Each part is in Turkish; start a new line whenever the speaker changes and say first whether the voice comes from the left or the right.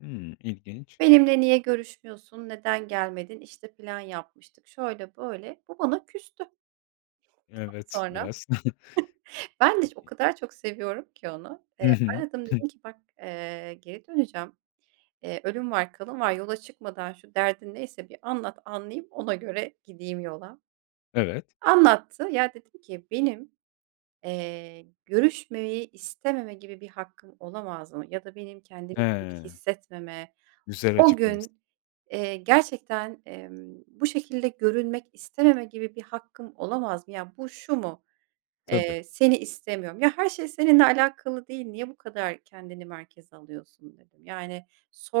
left: Hımm, ilginç.
right: Benimle niye görüşmüyorsun neden gelmedin, işte, plan yapmıştık şöyle böyle bu bana küstü. [unintelligible]
left: Evet,
right: Sonra.
left: biraz.
right: Ben de iş o
left: İ
right: kadar çok seviyorum ki onu,
left: Hı
right: eee,
left: hı.
right: aradım dedim ki "Bak, eee, geri döneceğim, eee, ölüm var kalım var yola çıkmadan şu derdin neyse bir anlat anlayayım ona göre gideyim yola."
left: Evet.
right: Anlattı. Ya, dedim ki "Benim, eee, görüşmemeyi istememe gibi bir hakkım olamaz mı ya da benim kendimi iyi
left: He.
right: hissetmeme
left: Güzel
right: o
left: açıklamışsın.
right: gün, eee, gerçekten, emm, bu şekilde görünmek istememe gibi bir hakkım olamaz mı? Ya bu şu mu:
left: Tabii.
right: Eee, seni istemiyorum. Ya her şey seninle alakalı değil niye bu kadar kendini merkeze alıyorsun?" dedim. Yani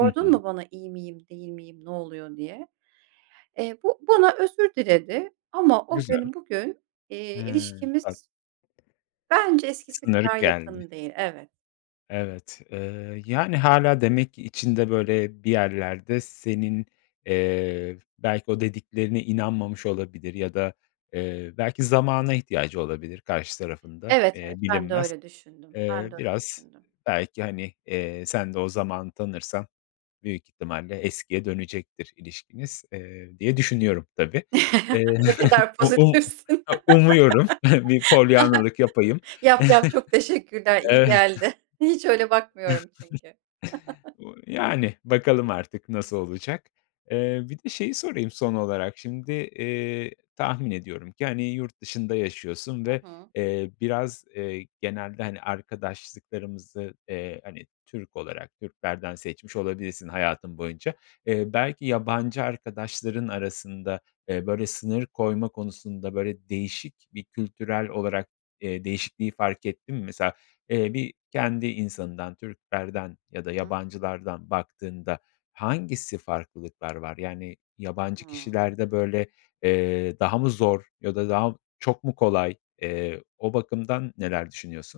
left: Hı hı.
right: mu bana, "iyi miyim değil miyim ne oluyor diye?" Eee bu bana özür diledi ama o
left: Güzel.
right: gün bugün,
left: He,
right: eee,
left: tabii.
right: ilişkimiz bence eskisi
left: Sınır
right: kadar
left: geldi.
right: yakın değil. Evet.
left: Evet. Iıı, yani hâlâ demek ki içinde böyle bir yerlerde senin, eee, belki o dediklerine inanmamış olabilir ya da, eee, belki zamana ihtiyacı olabilir karşı tarafın da,
right: Evet,
left: eee,
right: evet. Ben de
left: bilinmez.
right: öyle düşündüm.
left: Eee,
right: Ben de öyle
left: biraz
right: düşündüm.
left: belki hani, eee, sen de o zamanı tanırsan büyük ihtimalle eskiye dönecektir ilişkiniz, eee, diye düşünüyorum, tabii. Eee,
right: Ne kadar
left: u u
right: pozitifsin.
left: u umuyorum bir polyannalık yapayım.
right: Yap, yap, çok teşekkürler, iyi
left: Evet.
right: geldi. Hiç öyle bakmıyorum çünkü.
left: Bu yani bakalım artık nasıl olacak. Eee, bir de şeyi sorayım son olarak şimdi, eee, tahmin ediyorum ki, hani, yurt dışında yaşıyorsun
right: Hı
left: ve,
right: hı.
left: eee, biraz, eee, genelde, hani, arkadaşlıklarımızı, eee, hani, Türk olarak Türklerden seçmiş olabilirsin hayatın boyunca. Eee, belki yabancı arkadaşların arasında, eee, böyle sınır koyma konusunda böyle değişik bir kültürel olarak, eee, değişikliği fark ettin mi? Mesela, eee, bir kendi insanından Türklerden ya da
right: Hı.
left: yabancılardan baktığında hangisi farklılıklar var? Yani
right: Hı
left: yabancı
right: hı.
left: kişilerde böyle, eee, daha mı zor ya da daha mı çok mu kolay? Eee, o bakımdan neler düşünüyorsun?